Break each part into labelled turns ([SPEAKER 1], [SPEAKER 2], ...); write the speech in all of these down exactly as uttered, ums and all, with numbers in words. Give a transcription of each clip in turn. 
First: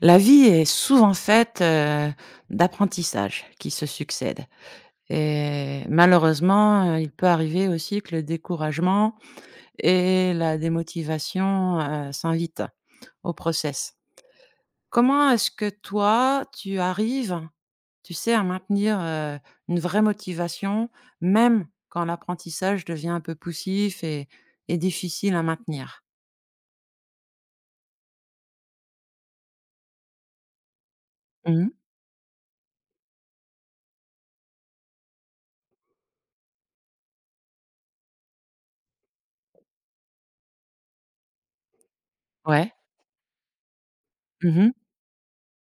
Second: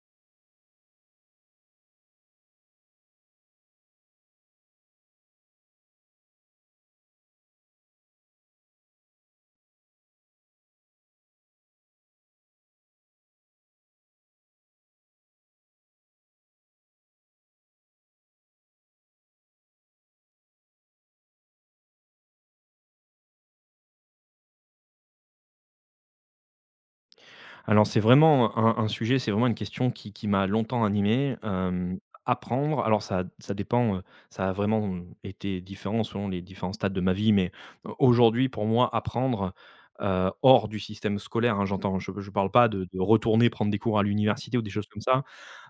[SPEAKER 1] La vie est souvent faite, heu, d'apprentissages qui se succèdent et malheureusement, heu, il peut arriver aussi que le découragement et la démotivation, heu, s'invitent au process. Comment est-ce que toi, tu arrives, tu sais, à maintenir, heu, une vraie motivation, même quand l'apprentissage devient un peu poussif et et difficile à maintenir?
[SPEAKER 2] Alors c'est vraiment un un sujet, c'est vraiment une question qui qui m'a longtemps animé,
[SPEAKER 1] Mmh.
[SPEAKER 2] hem, Apprendre, alors ça ça dépend, heu, ça a vraiment, mmh, été différent selon les différents stades de ma vie, mais aujourd'hui, pour moi, apprendre, heu, hors du système scolaire, hein, j'entends, je ne parle pas
[SPEAKER 1] Ouais.
[SPEAKER 2] de de retourner prendre des cours à l'université ou des
[SPEAKER 1] Mmh.
[SPEAKER 2] choses comme ça,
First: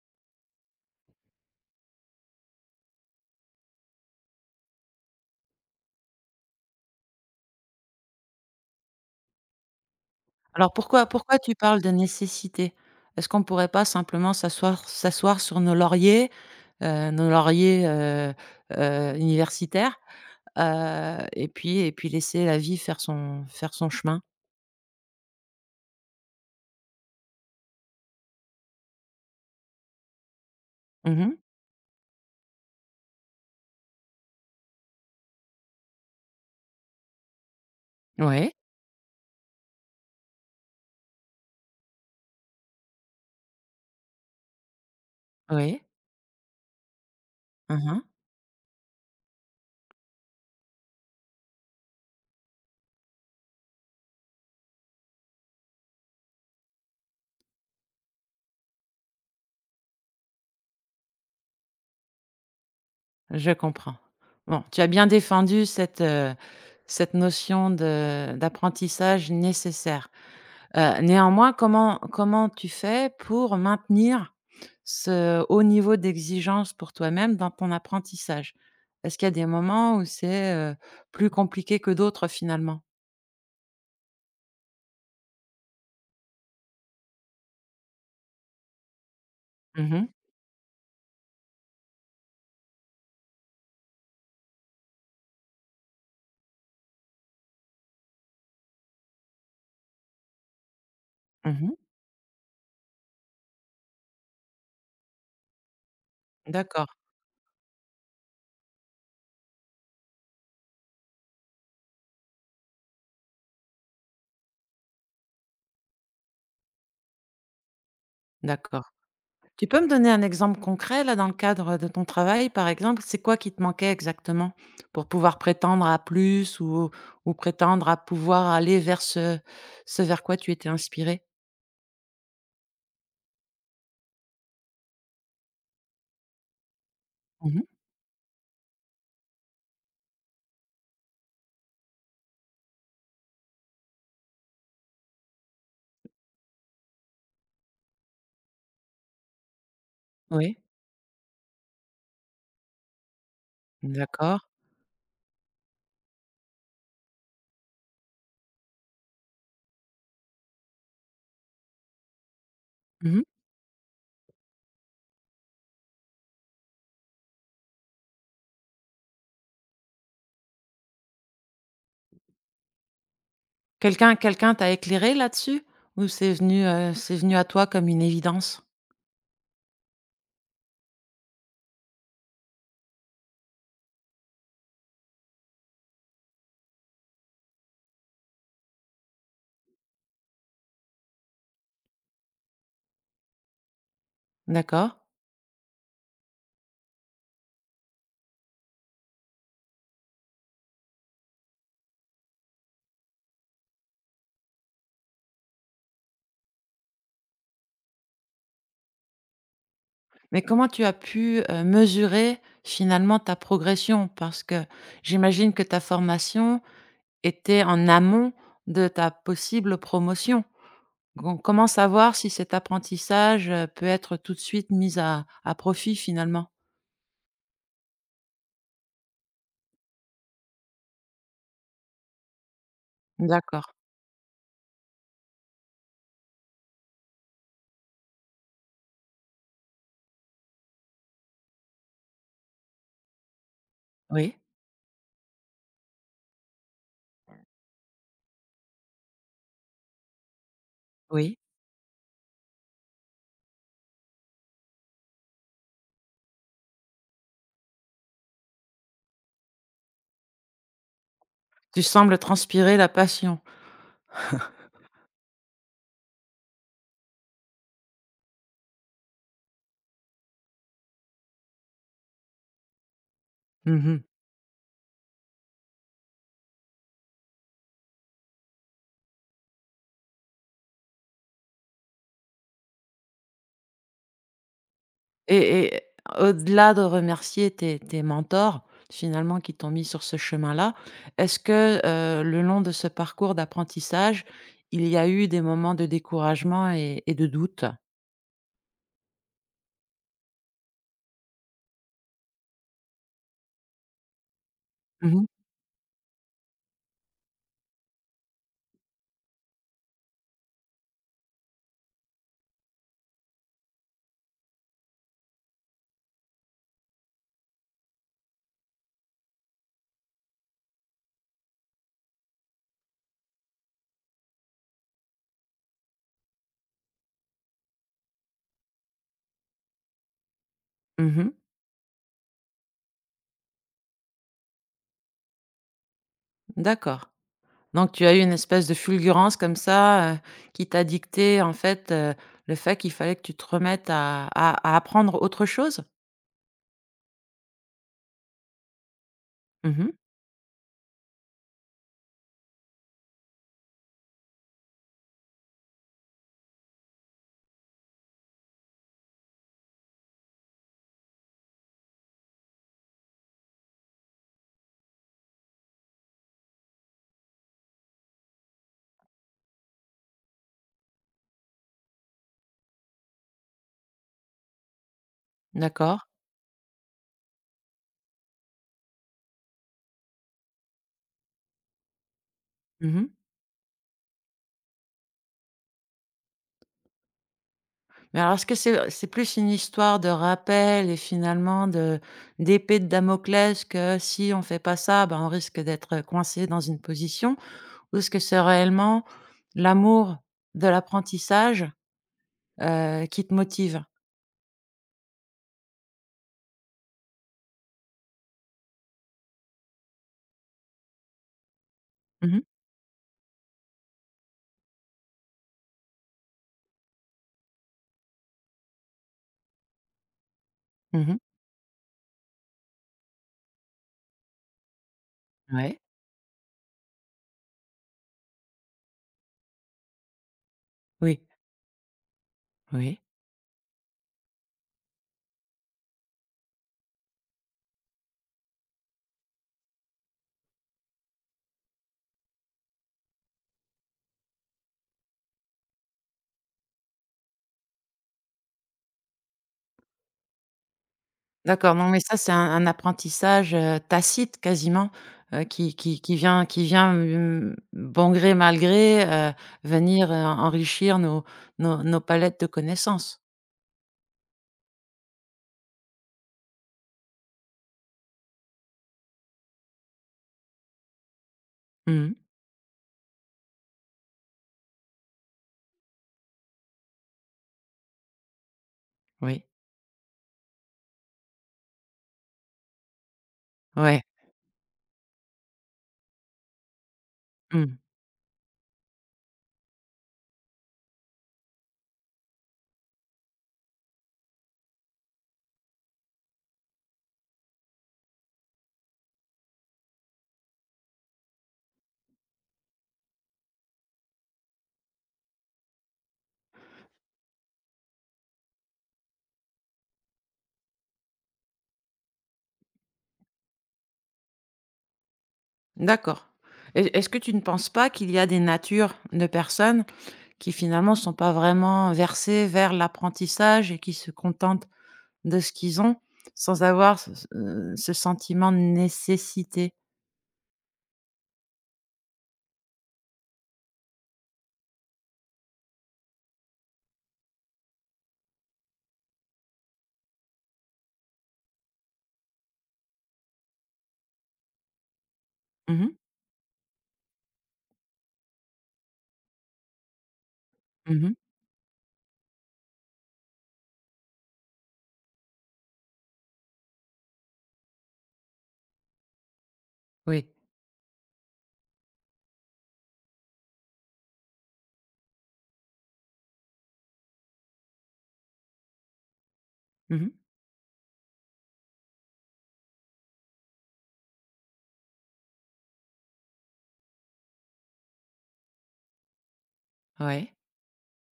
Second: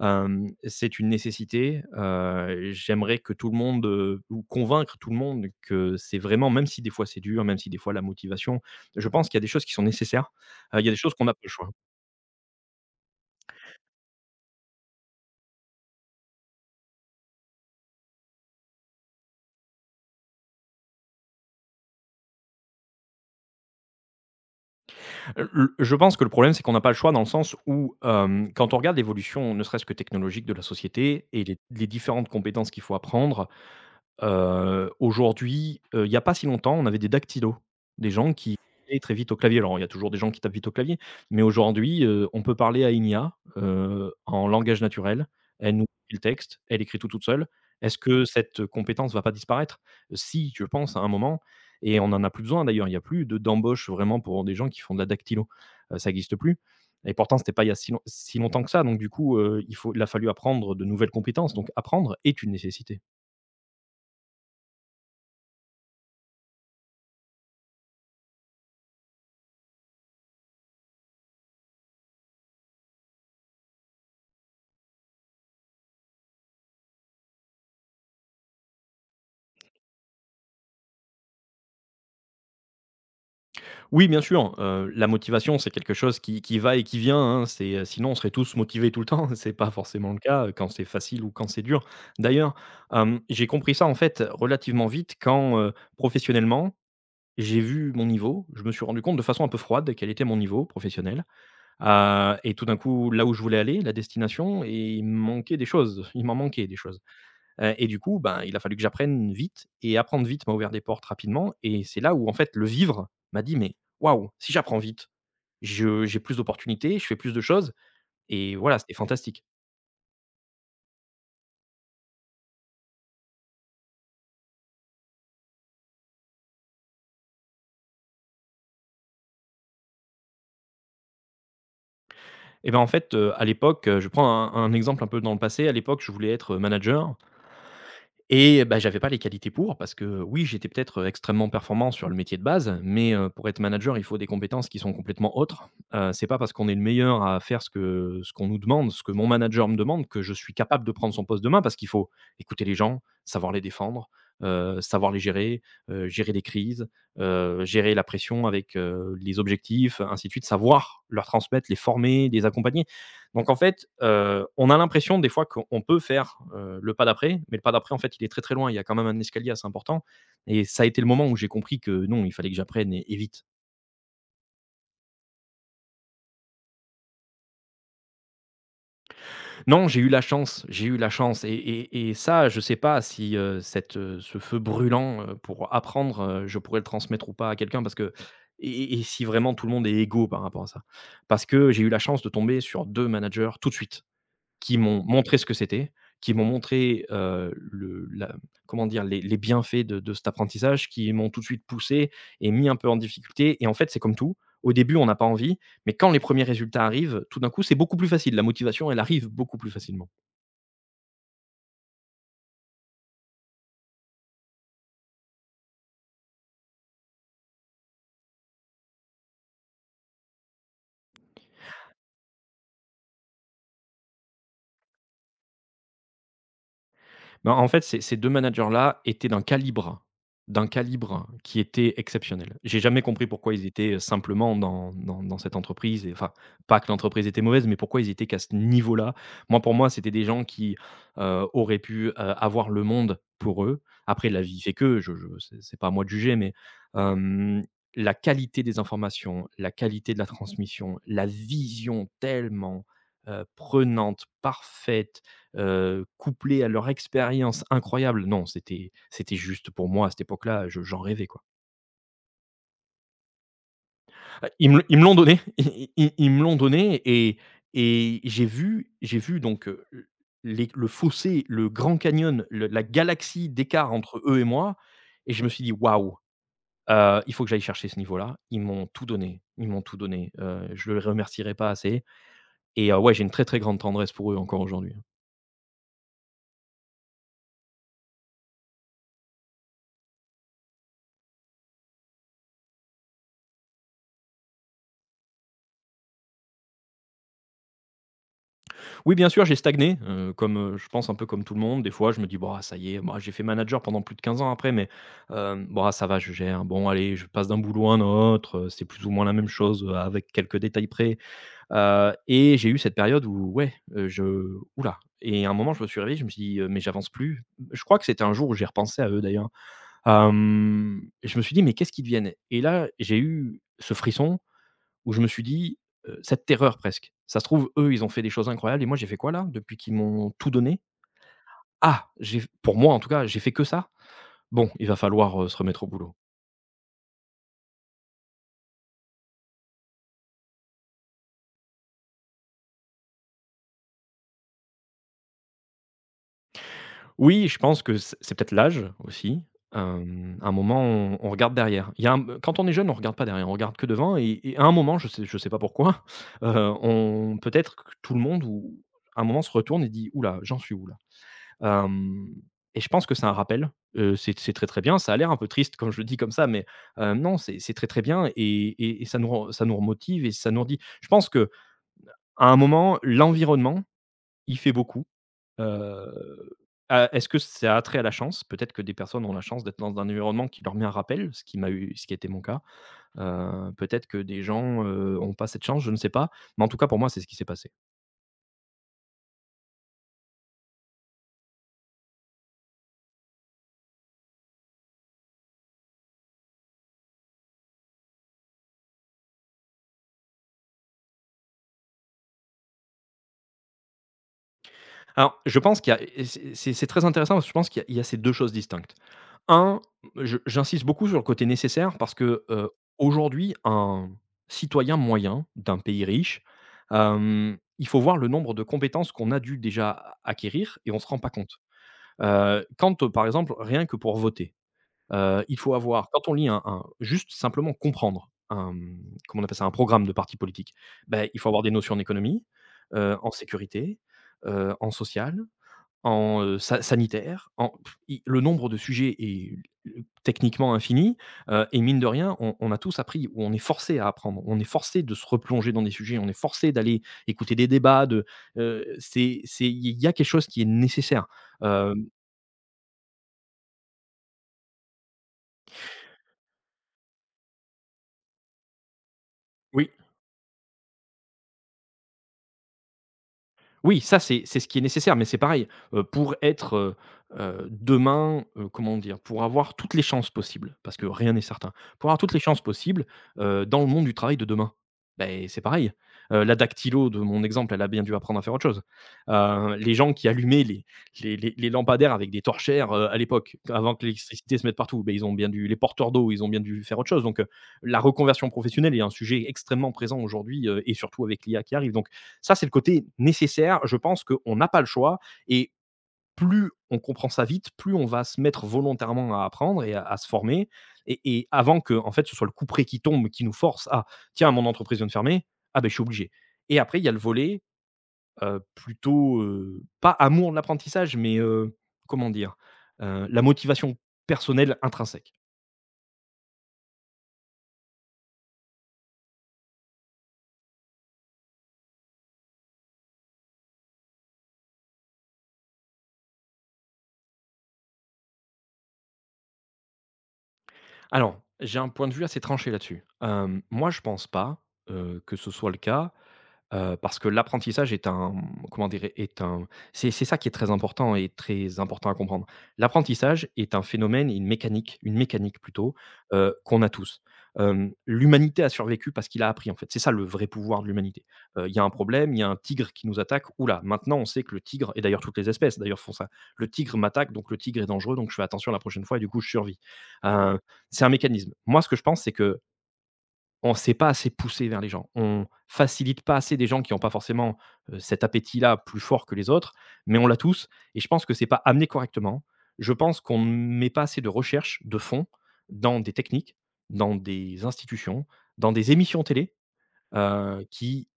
[SPEAKER 2] hem, C'est une nécessité, heu, J'aimerais que tout le monde, heu, ou convaincre tout le monde, que c'est vraiment, même si des fois c'est dur, même si des fois la motivation... Je pense qu'il y a des choses qui sont nécessaires,
[SPEAKER 1] Alors
[SPEAKER 2] heu, il y a des
[SPEAKER 1] pourquoi
[SPEAKER 2] choses qu'on n'a
[SPEAKER 1] pourquoi
[SPEAKER 2] pas le
[SPEAKER 1] tu
[SPEAKER 2] choix.
[SPEAKER 1] parles de nécessité? Est-ce qu'on ne pourrait pas simplement s'asseoir s'asseoir sur nos lauriers, heu, nos lauriers, heu heu, universitaires, heu et puis et puis laisser la vie faire son faire son chemin?
[SPEAKER 2] Heu, je pense que le problème, c'est qu'on n'a pas le choix, dans le sens où, hem, quand on regarde l'évolution, ne serait-ce que technologique, de la
[SPEAKER 1] Mmh
[SPEAKER 2] société,
[SPEAKER 1] mh.
[SPEAKER 2] et les les différentes compétences qu'il faut apprendre. Heu, aujourd'hui, heu, il n'y a pas si longtemps, on avait des dactylos, des gens
[SPEAKER 1] Oui,
[SPEAKER 2] qui tapaient très vite au clavier. Alors, il y a toujours des gens qui tapent vite au clavier, mais aujourd'hui, heu, on peut parler à une I A, heu, en langage naturel. Elle
[SPEAKER 1] oui.
[SPEAKER 2] nous écrit le texte, elle écrit tout toute seule. Est-ce
[SPEAKER 1] Mmh.
[SPEAKER 2] que cette compétence va pas disparaître? Si, je pense, à un moment, et on en a plus besoin d'ailleurs. Il n'y a plus de d'embauches vraiment pour des gens qui font de la dactylo, heu, ça n'existe plus, et pourtant, c'était pas il y a si long si longtemps que ça. Donc du coup, heu, il faut il a fallu apprendre de nouvelles compétences, donc apprendre est une nécessité.
[SPEAKER 1] Je comprends. Bon, tu as bien défendu cette, heu, cette notion de d'apprentissage nécessaire. Heu, néanmoins, comment comment tu fais pour maintenir ce haut niveau d'exigence pour toi-même dans ton apprentissage? Est-ce qu'il y a des moments où c'est, heu, plus compliqué que d'autres finalement?
[SPEAKER 2] Oui, bien sûr, heu, la motivation, c'est quelque chose qui qui va et qui vient, hein. C'est, heu, sinon on serait tous motivés tout le temps. C'est pas
[SPEAKER 1] Mmh mh.
[SPEAKER 2] forcément le cas, heu, quand c'est facile ou quand c'est dur. D'ailleurs, hem, j'ai compris ça, en fait, relativement vite, quand, heu, professionnellement, j'ai vu mon niveau. Je me suis rendu compte, de façon un peu froide, quel était mon niveau professionnel,
[SPEAKER 1] Mmh.
[SPEAKER 2] heu et tout d'un coup, là où je voulais aller, la destination, et il me manquait des choses. Il m'en manquait, des
[SPEAKER 1] D'accord,
[SPEAKER 2] choses. Heu et du coup, ben, il a fallu que j'apprenne vite, et apprendre vite m'a ouvert des portes rapidement, et c'est là où, en fait, le vivre m'a dit: «Mais waouh, si j'apprends vite, je j'ai plus d'opportunités, je fais plus de choses!» Et voilà,
[SPEAKER 1] d'accord.
[SPEAKER 2] c'était fantastique.
[SPEAKER 1] Tu peux me donner un exemple concret là, dans le cadre de ton travail par exemple? C'est quoi qui te manquait exactement pour pouvoir prétendre à plus ou ou prétendre à pouvoir aller vers ce ce vers quoi tu étais inspiré.
[SPEAKER 2] Et ben, en fait, heu, à l'époque, heu, je prends un un exemple un peu dans le passé, à l'époque, je voulais être manager. Et bah, j'avais pas les qualités pour, parce que oui, j'étais peut-être extrêmement performant sur le métier de base, mais heu, pour être manager, il faut des compétences qui sont complètement autres. Heu, c'est pas parce qu'on est le meilleur à faire ce que ce qu'on nous demande, ce que mon manager me demande, que je suis
[SPEAKER 1] Oui,
[SPEAKER 2] capable de prendre son poste demain, parce qu'il faut écouter les gens, savoir les défendre,
[SPEAKER 1] d'accord.
[SPEAKER 2] heu, savoir les gérer, heu, gérer les crises, heu, gérer la pression, avec, heu, les objectifs, ainsi de suite, savoir leur transmettre, les former, les accompagner.
[SPEAKER 1] Mmh.
[SPEAKER 2] Donc en fait, heu, on a l'impression, des fois, qu'on peut faire, heu, le pas d'après, mais le pas d'après, en fait, il est très, très loin. Il y a quand même un escalier assez important, et ça a été le moment où j'ai compris que non, il fallait que j'apprenne, et et vite.
[SPEAKER 1] Quelqu'un quelqu'un t'a éclairé là-dessus? Ou c'est venu, heu, c'est venu à toi comme une évidence?
[SPEAKER 2] Non, j'ai eu la chance, j'ai eu la chance, et et et ça, je sais pas si, heu, cette, heu, ce feu brûlant, heu, pour apprendre, heu, je pourrais le transmettre ou pas à quelqu'un, parce que et et si vraiment tout le monde est égaux par rapport à ça. Parce que j'ai eu la chance de tomber sur deux managers tout de suite. Qui
[SPEAKER 1] D'accord.
[SPEAKER 2] m'ont montré ce que c'était, qui m'ont montré, heu, le la comment dire? Les les bienfaits de de cet apprentissage, qui m'ont tout de suite poussé et mis un peu en difficulté, et en fait, c'est comme tout. Au début, on n'a pas envie, mais quand les premiers résultats arrivent, tout d'un coup, c'est beaucoup plus facile. La motivation, elle arrive beaucoup plus facilement.
[SPEAKER 1] Mais comment tu as pu, heu, mesurer finalement ta progression? Parce que j'imagine que ta formation était en amont de ta possible promotion. Com comment savoir si cet apprentissage, heu, peut être tout de suite mis à à profit finalement?
[SPEAKER 2] Ben, en fait, ces ces deux managers-là étaient d'un calibre d'un calibre qui était exceptionnel. J'ai jamais compris pourquoi ils
[SPEAKER 1] D'accord.
[SPEAKER 2] étaient, simplement, dans dans dans cette entreprise, et enfin, pas que l'entreprise était mauvaise, mais pourquoi ils étaient qu'à ce niveau-là. Moi, pour moi, c'était des gens qui, heu, auraient pu, heu, avoir le monde pour eux. Après,
[SPEAKER 1] Oui,
[SPEAKER 2] la vie fait que, je je c'est c'est pas à moi de juger, mais, hem, la qualité des informations, la qualité de la transmission, la
[SPEAKER 1] oui.
[SPEAKER 2] vision tellement, heu, prenante, parfaite, heu, couplé à leur expérience incroyable, non, c'était c'était juste, pour moi à cette époque-là, je j'en rêvais, quoi.
[SPEAKER 1] Tu sembles transpirer la passion.
[SPEAKER 2] Heu, ils me ils me l'ont donné, i i ils me l'ont donné, et et j'ai vu j'ai vu donc, heu, les le fossé, le Grand Canyon, le la galaxie d'écart
[SPEAKER 1] Mmh.
[SPEAKER 2] entre eux et moi, et je me suis dit: «Waouh, heu, il faut que j'aille chercher ce niveau-là». Ils m'ont tout donné, ils m'ont tout donné, heu, je ne les remercierai pas assez. Et heu, ouais, j'ai une très, très grande tendresse pour eux, encore aujourd'hui.
[SPEAKER 1] Et et au-delà de remercier tes tes mentors, finalement, qui t'ont mis sur ce chemin-là, est-ce que, heu, le long de ce parcours d'apprentissage, il y a eu des moments de découragement et et de doute?
[SPEAKER 2] Oui, bien sûr, j'ai stagné, heu, comme, heu, je pense, un peu comme tout le monde. Des fois, je me dis: «Bah, ça y est, moi, j'ai fait manager pendant plus de quinze ans après, mais,
[SPEAKER 1] Mmh mh.
[SPEAKER 2] euh, bon, bah, ça va, je gère. Bon, allez, je passe d'un boulot à un autre, heu, c'est plus ou moins la même chose, heu, avec quelques détails près». Heu et j'ai eu cette période où ouais, heu, je... oula. Et à un moment, je me suis réveillé, je me suis dit: «Heu, mais j'avance plus». Je crois que c'était un jour où j'ai repensé à eux, d'ailleurs. Hem, je me suis dit: «Mais qu'est-ce qu'ils deviennent?» Et là, j'ai eu ce frisson où je me suis dit, heu, cette terreur presque. Ça se trouve, eux, ils ont fait des choses incroyables, et moi j'ai fait quoi là, depuis qu'ils m'ont tout donné?
[SPEAKER 1] Mmh.
[SPEAKER 2] Ah! J'ai, pour moi en tout cas, j'ai fait que ça? Bon, il va falloir, heu, se remettre au boulot.
[SPEAKER 1] D'accord. Donc tu as eu une espèce de fulgurance comme ça, heu, qui t'a dicté, en fait, heu, le fait qu'il fallait que tu te remettes à à à apprendre autre chose?
[SPEAKER 2] Oui, je pense que c'est c'est peut-être l'âge aussi.
[SPEAKER 1] Mmh.
[SPEAKER 2] Hem, à un moment, on on regarde derrière. Il y a un... quand on est jeune, on regarde pas derrière, on regarde que devant, et et à un moment, je sais je sais pas pourquoi, heu, on... peut-être que tout le monde... ou à un moment se retourne et dit: «oula, j'en suis où là?» Hem Et je pense que c'est un rappel, heu, c'est c'est très, très bien. Ça a l'air un peu triste quand je le dis comme ça, mais heu, non, c'est c'est très, très bien, et et et ça nous ren ça nous remotive, et ça nous redit, je pense, que à un moment, l'environnement, il fait beaucoup.
[SPEAKER 1] D'accord.
[SPEAKER 2] Heu, a Est-ce que ça a trait à la chance? Peut-être que des personnes ont la chance d'être dans un environnement qui leur met un rappel, ce qui m'a eu, ce qui a été mon cas.
[SPEAKER 1] Mmh.
[SPEAKER 2] Heu, peut-être que des gens, heu, ont pas cette chance, je ne sais pas, mais en tout cas, pour moi, c'est ce qui s'est passé.
[SPEAKER 1] Mais alors, est-ce que c'est c'est plus une histoire de rappel et finalement de d'épée de Damoclès que si on fait pas ça, ben, on risque d'être coincé dans une position? Ou est-ce que c'est réellement l'amour de l'apprentissage, heu, qui te motive?
[SPEAKER 2] Alors, je pense qu'il y a, et c'est c'est c'est très intéressant, parce que je pense qu'il y a il y a ces deux choses distinctes. Un, je j'insiste beaucoup sur le côté nécessaire, parce
[SPEAKER 1] Mmh mh.
[SPEAKER 2] que, heu, aujourd'hui, un citoyen moyen d'un pays riche, hem, il faut voir le nombre de compétences qu'on a dû déjà acquérir, et on ne se
[SPEAKER 1] Mmh.
[SPEAKER 2] rend pas compte. Heu, quand, euh, par exemple, rien que pour voter, heu, il faut
[SPEAKER 1] Ouais.
[SPEAKER 2] avoir, quand on lit un un juste simplement comprendre un, mmh, comment on appelle ça? Un programme de parti politique,
[SPEAKER 1] Oui,
[SPEAKER 2] ben il faut avoir des notions en économie,
[SPEAKER 1] oui.
[SPEAKER 2] heu, en sécurité, heu, en social, en, heu, sa sanitaire, en pff, i le nombre de sujets est euh, techniquement infini, heu et mine de rien, on on a tous appris, ou on est forcé à apprendre. On est forcé de se replonger dans des sujets, on est forcé d'aller écouter des débats de, heu, c'est c'est il y a quelque chose qui est nécessaire.
[SPEAKER 1] D'accord, non, mais
[SPEAKER 2] Hem
[SPEAKER 1] ça, c'est un un apprentissage, heu, tacite quasiment, heu, qui qui qui vient qui vient, mmh, bon gré, mal gré, heu,
[SPEAKER 2] Oui.
[SPEAKER 1] venir, heu, enrichir nos nos nos palettes de connaissances.
[SPEAKER 2] Oui, ça, c'est c'est ce qui est nécessaire, mais c'est pareil, heu, pour être, heu heu, demain, heu, comment dire? Pour avoir toutes les chances possibles, parce que rien n'est certain. Pour
[SPEAKER 1] Mmh.
[SPEAKER 2] avoir toutes les chances possibles, heu, dans le monde du travail de demain. Ben c'est pareil, heu, la dactylo de mon exemple, elle a bien dû apprendre à faire autre chose.
[SPEAKER 1] Oui.
[SPEAKER 2] Heu, les gens qui allumaient les les les les lampadaires avec des torchères, heu, à l'époque, avant
[SPEAKER 1] Ouais.
[SPEAKER 2] que l'électricité se mette partout, ben ils ont bien dû les porteurs d'eau, ils ont bien dû faire autre chose, donc heu,
[SPEAKER 1] Mmh.
[SPEAKER 2] la reconversion professionnelle est un sujet extrêmement présent aujourd'hui, heu et surtout avec l'I A qui arrive, donc ça, c'est le côté nécessaire. Je pense qu'on n'a pas le choix. Et plus on comprend ça vite, plus on va se mettre volontairement à apprendre et à, à se former. Et, et avant que, en fait, ce soit le coup près qui tombe, qui nous force à tiens, mon entreprise vient de fermer, ah ben je suis obligé. Et après, il y a le volet euh, plutôt, euh, pas amour de l'apprentissage, mais euh, comment dire, euh, la motivation personnelle intrinsèque.
[SPEAKER 1] D'accord. Est est-ce que tu ne penses pas qu'il y a des natures de personnes qui finalement ne sont pas vraiment versées vers l'apprentissage et qui se contentent de ce qu'ils ont, sans avoir ce ce, euh, ce sentiment de nécessité?
[SPEAKER 2] Alors, j'ai un point de vue assez tranché là-dessus. Euh, moi, je pense pas euh, que ce soit le cas. Heu, parce que l'apprentissage est un comment dire? Est un c'est c'est ça qui est très important et très important à comprendre. L'apprentissage est un phénomène une mécanique une mécanique
[SPEAKER 1] Mmh mh.
[SPEAKER 2] plutôt, heu, qu'on a tous. Hem, l'humanité a survécu parce qu'il a appris en fait. C'est ça le vrai pouvoir de
[SPEAKER 1] Mmh.
[SPEAKER 2] l'humanité. Heu, il y a un problème, il y a un tigre qui nous attaque. Oula, maintenant on sait que le tigre» et d'ailleurs toutes les espèces d'ailleurs font ça. «Le tigre m'attaque, donc le tigre est dangereux, donc je fais attention la prochaine fois et du coup je survis».
[SPEAKER 1] Oui.
[SPEAKER 2] Heu, c'est un mécanisme. Moi ce que je pense, c'est que on ne s'est pas assez poussé vers les gens. On facilite pas assez des gens qui n'ont pas forcément, heu, cet appétit-là plus fort que les autres,
[SPEAKER 1] Mmh.
[SPEAKER 2] mais on l'a tous et je pense que c'est pas amené correctement. Je pense qu'on ne met pas assez de recherche de fond dans des techniques, dans des institutions, dans des émissions télé,
[SPEAKER 1] Ouais.
[SPEAKER 2] heu, qui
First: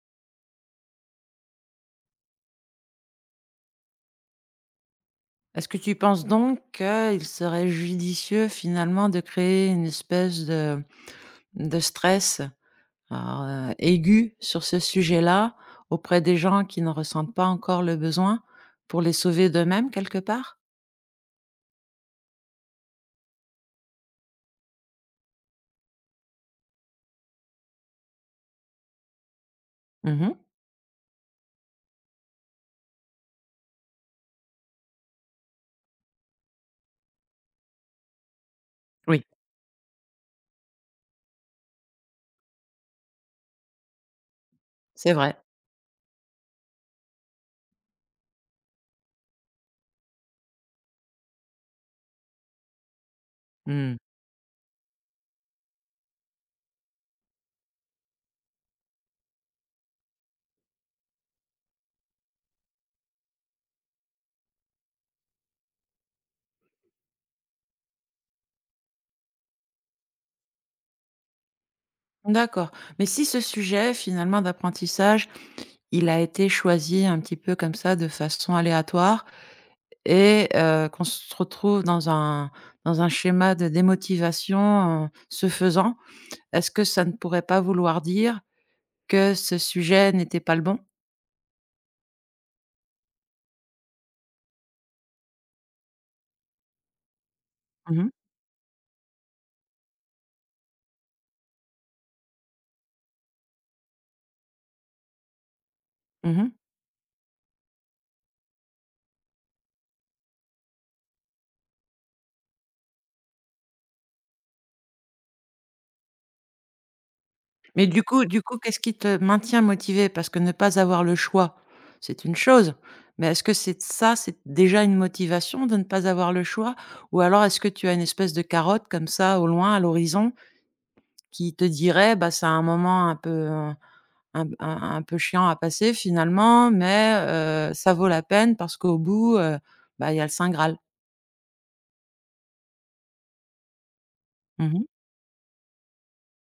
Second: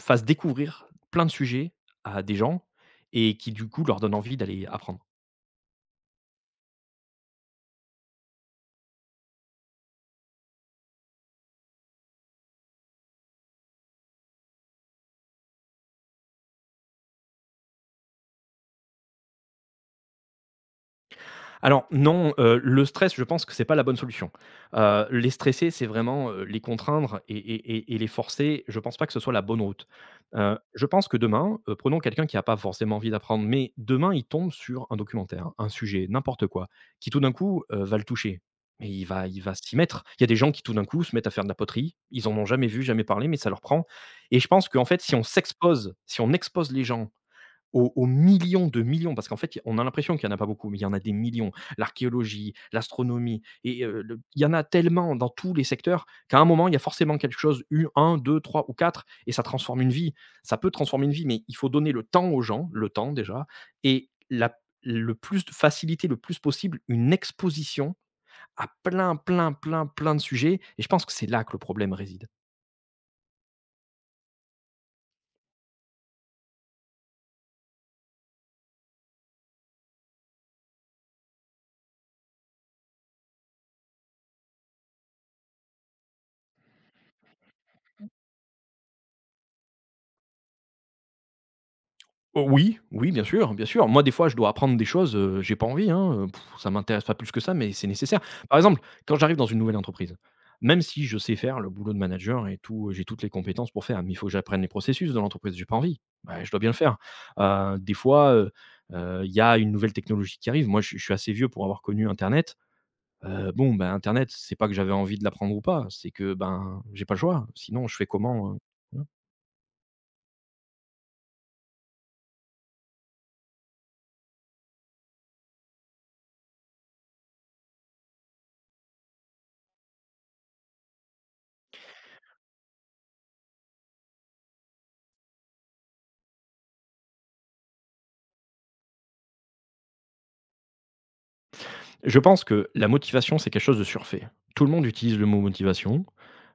[SPEAKER 2] fassent découvrir plein de sujets à des gens et qui, du coup, leur donnent envie d'aller apprendre.
[SPEAKER 1] Est-ce que tu penses donc qu'il serait judicieux finalement de créer une espèce de de stress? Alors, aiguë sur ce sujet-là, auprès des gens qui ne ressentent pas encore le besoin, pour les sauver d'eux-mêmes quelque part?
[SPEAKER 2] Alors non, heu, le stress, je pense que c'est pas la bonne solution. Heu, les stresser, c'est vraiment, heu, les contraindre et et et et les forcer. Je pense pas que ce soit la bonne route.
[SPEAKER 1] Mmh.
[SPEAKER 2] Heu, je pense que demain, heu, prenons quelqu'un qui a pas forcément envie d'apprendre, mais demain, il tombe sur un documentaire, un sujet, n'importe quoi, qui tout d'un coup, heu, va le toucher. Mais il
[SPEAKER 1] Oui,
[SPEAKER 2] va il va s'y mettre. Il y a des gens qui tout d'un coup se mettent à faire de la poterie. Ils en ont jamais vu, jamais parlé, mais ça leur prend et je pense qu'en fait,
[SPEAKER 1] c'est
[SPEAKER 2] si on
[SPEAKER 1] vrai.
[SPEAKER 2] s'expose, si on expose les gens aux aux millions de millions, parce qu'en fait, on a l'impression qu'il y en a pas beaucoup, mais il y en a des millions. L'archéologie, l'astronomie et
[SPEAKER 1] Mmh.
[SPEAKER 2] heu, le il y en a tellement dans tous les secteurs qu'à un moment, il y a forcément quelque chose, eu un deux trois ou quatre et ça transforme une vie. Ça peut transformer une vie, mais il faut donner le temps aux gens, le temps déjà et la le plus faciliter le plus possible une exposition à plein, plein, plein, plein de sujets et je pense que c'est là que le problème réside.
[SPEAKER 1] D'accord. Mais si ce sujet finalement d'apprentissage, il a été choisi un petit peu comme ça de façon aléatoire et heu, qu'on se retrouve dans un dans un schéma de démotivation, heu, ce faisant, est-ce que ça ne pourrait pas vouloir dire que ce sujet n'était pas le bon?
[SPEAKER 2] Oh oui, oui, bien sûr, bien sûr. Moi, des fois, je dois apprendre des choses, heu, j'ai pas envie, hein, heu, ça m'intéresse pas plus que ça, mais c'est
[SPEAKER 1] Mmh mh.
[SPEAKER 2] nécessaire. Par exemple, quand j'arrive dans une nouvelle entreprise, même si je sais faire le boulot de manager et tout, euh, j'ai toutes les compétences pour faire, mais il faut que j'apprenne les processus de l'entreprise, j'ai pas envie. Bah,
[SPEAKER 1] Mmh.
[SPEAKER 2] je dois bien le faire. Heu, des fois, heu heu, il y a une nouvelle technologie qui arrive. Moi, je suis je suis assez vieux pour avoir connu internet. Heu, bon, ben, internet, c'est pas que j'avais envie de l'apprendre ou pas, c'est que, ben, j'ai pas le choix,
[SPEAKER 1] Mais
[SPEAKER 2] sinon je
[SPEAKER 1] du
[SPEAKER 2] fais
[SPEAKER 1] coup du
[SPEAKER 2] comment,
[SPEAKER 1] coup,
[SPEAKER 2] heu?
[SPEAKER 1] qu'est-ce qui te maintient motivé? Parce que ne pas avoir le choix, c'est une chose, mais est-ce que c'est ça, c'est déjà une motivation de ne pas avoir le choix? Ou alors est-ce que tu as une espèce de carotte comme ça au loin, à l'horizon, qui te dirait: «Bah, c'est un moment un peu, heu, un un un peu chiant à passer finalement, mais heu, ça vaut la peine parce qu'au bout, heu, bah, il y a le saint graal»?
[SPEAKER 2] Je pense que la motivation, c'est quelque chose de surfait. Tout le
[SPEAKER 1] Mmh mh.
[SPEAKER 2] monde utilise le mot motivation.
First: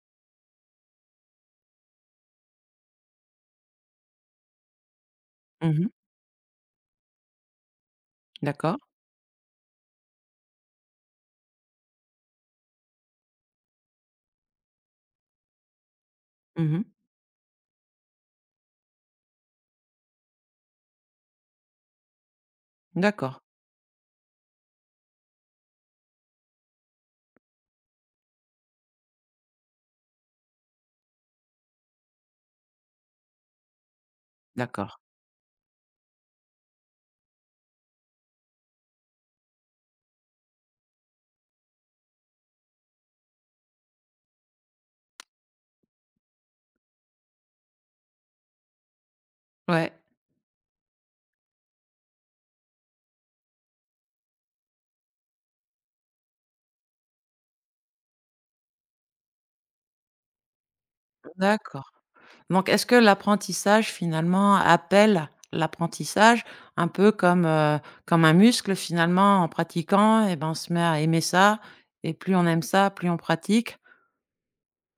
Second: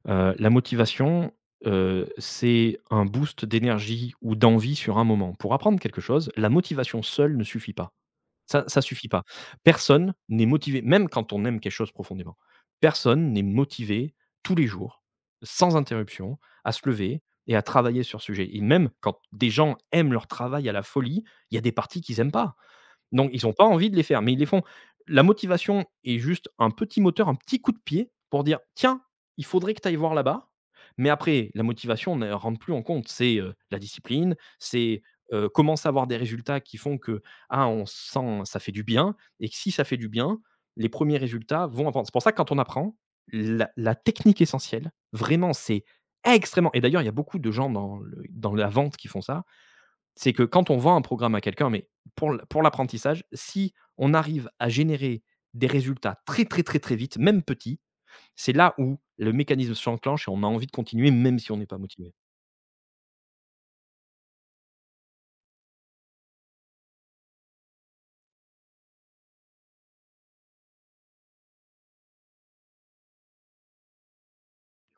[SPEAKER 2] Heu, la motivation, heu, c'est un boost d'énergie ou d'envie sur un moment. Pour apprendre
[SPEAKER 1] Mmh.
[SPEAKER 2] quelque chose, la motivation seule ne suffit pas. Ça
[SPEAKER 1] D'accord.
[SPEAKER 2] ça suffit pas. Personne n'est motivé, même quand on aime quelque chose profondément, personne n'est motivé tous les jours, sans interruption, à se
[SPEAKER 1] Mmh.
[SPEAKER 2] lever et à travailler sur ce sujet et même quand des gens aiment leur travail à la folie, il y a des parties qu'ils n'aiment pas. Donc
[SPEAKER 1] D'accord.
[SPEAKER 2] ils ont pas envie de les faire, mais ils les font. La motivation est juste un petit moteur, un petit coup de pied pour dire: «Tiens, il faudrait que tu ailles voir là-bas». Mais après, la motivation ne rentre plus en compte. C'est, heu, la discipline,
[SPEAKER 1] D'accord.
[SPEAKER 2] c'est, heu, commence à avoir des résultats qui font que, ah, on sent ça fait du bien et que si ça fait du bien, les premiers résultats vont apprendre. C'est pour ça que quand on apprend, la la technique essentielle, vraiment, c'est extrêmement et d'ailleurs, il y a beaucoup de gens dans le dans la vente qui font ça,
[SPEAKER 1] Ouais.
[SPEAKER 2] c'est que quand on vend un programme à quelqu'un, mais pour l pour l'apprentissage, si on arrive à générer des résultats très, très, très, très vite, même petits, c'est là où le mécanisme s'enclenche et on a envie de continuer même si on n'est pas
[SPEAKER 1] D'accord.
[SPEAKER 2] motivé.
[SPEAKER 1] Donc est-ce que l'apprentissage finalement appelle l'apprentissage un peu comme, heu, comme un muscle finalement en pratiquant et ben, on se met à aimer ça et plus on aime ça, plus on pratique.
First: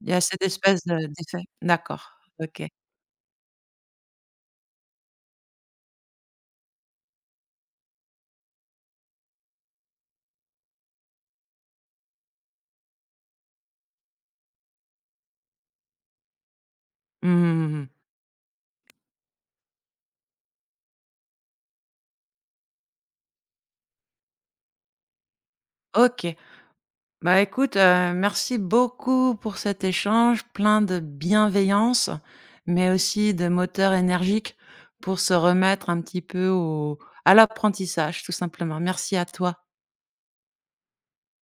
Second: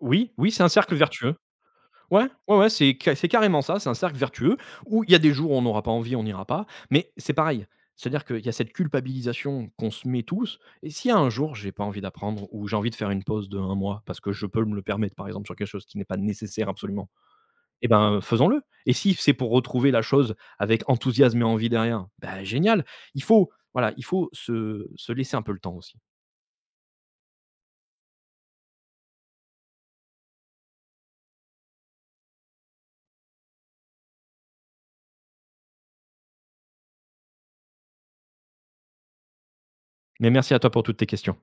[SPEAKER 1] Il y a
[SPEAKER 2] Oui,
[SPEAKER 1] cette
[SPEAKER 2] oui, c'est un
[SPEAKER 1] espèce
[SPEAKER 2] cercle
[SPEAKER 1] de
[SPEAKER 2] vertueux.
[SPEAKER 1] d'effet? D'accord,
[SPEAKER 2] Ouais, ouais,
[SPEAKER 1] OK.
[SPEAKER 2] ouais, c'est ca c'est carrément ça, c'est un cercle vertueux où il y a des jours où on n'aura pas envie, on n'ira pas, mais c'est pareil. C'est-à-dire qu'il y a cette culpabilisation qu'on se met tous et s'il y a un jour, j'ai pas envie d'apprendre ou j'ai envie de faire une pause de un mois parce que je peux me le permettre, par exemple, sur quelque chose qui n'est pas nécessaire absolument.
[SPEAKER 1] Mmh mmh.
[SPEAKER 2] Eh ben, faisons-le et si c'est pour retrouver la chose avec enthousiasme et envie derrière, ben génial. Il faut voilà, il faut se se laisser un peu le temps aussi.
[SPEAKER 1] OK. Bah, écoute, heu, merci beaucoup pour cet échange plein de bienveillance, mais aussi de moteur énergique pour se remettre un petit peu au à l'apprentissage tout simplement. Merci à toi.
[SPEAKER 2] Mais merci à toi pour toutes tes questions.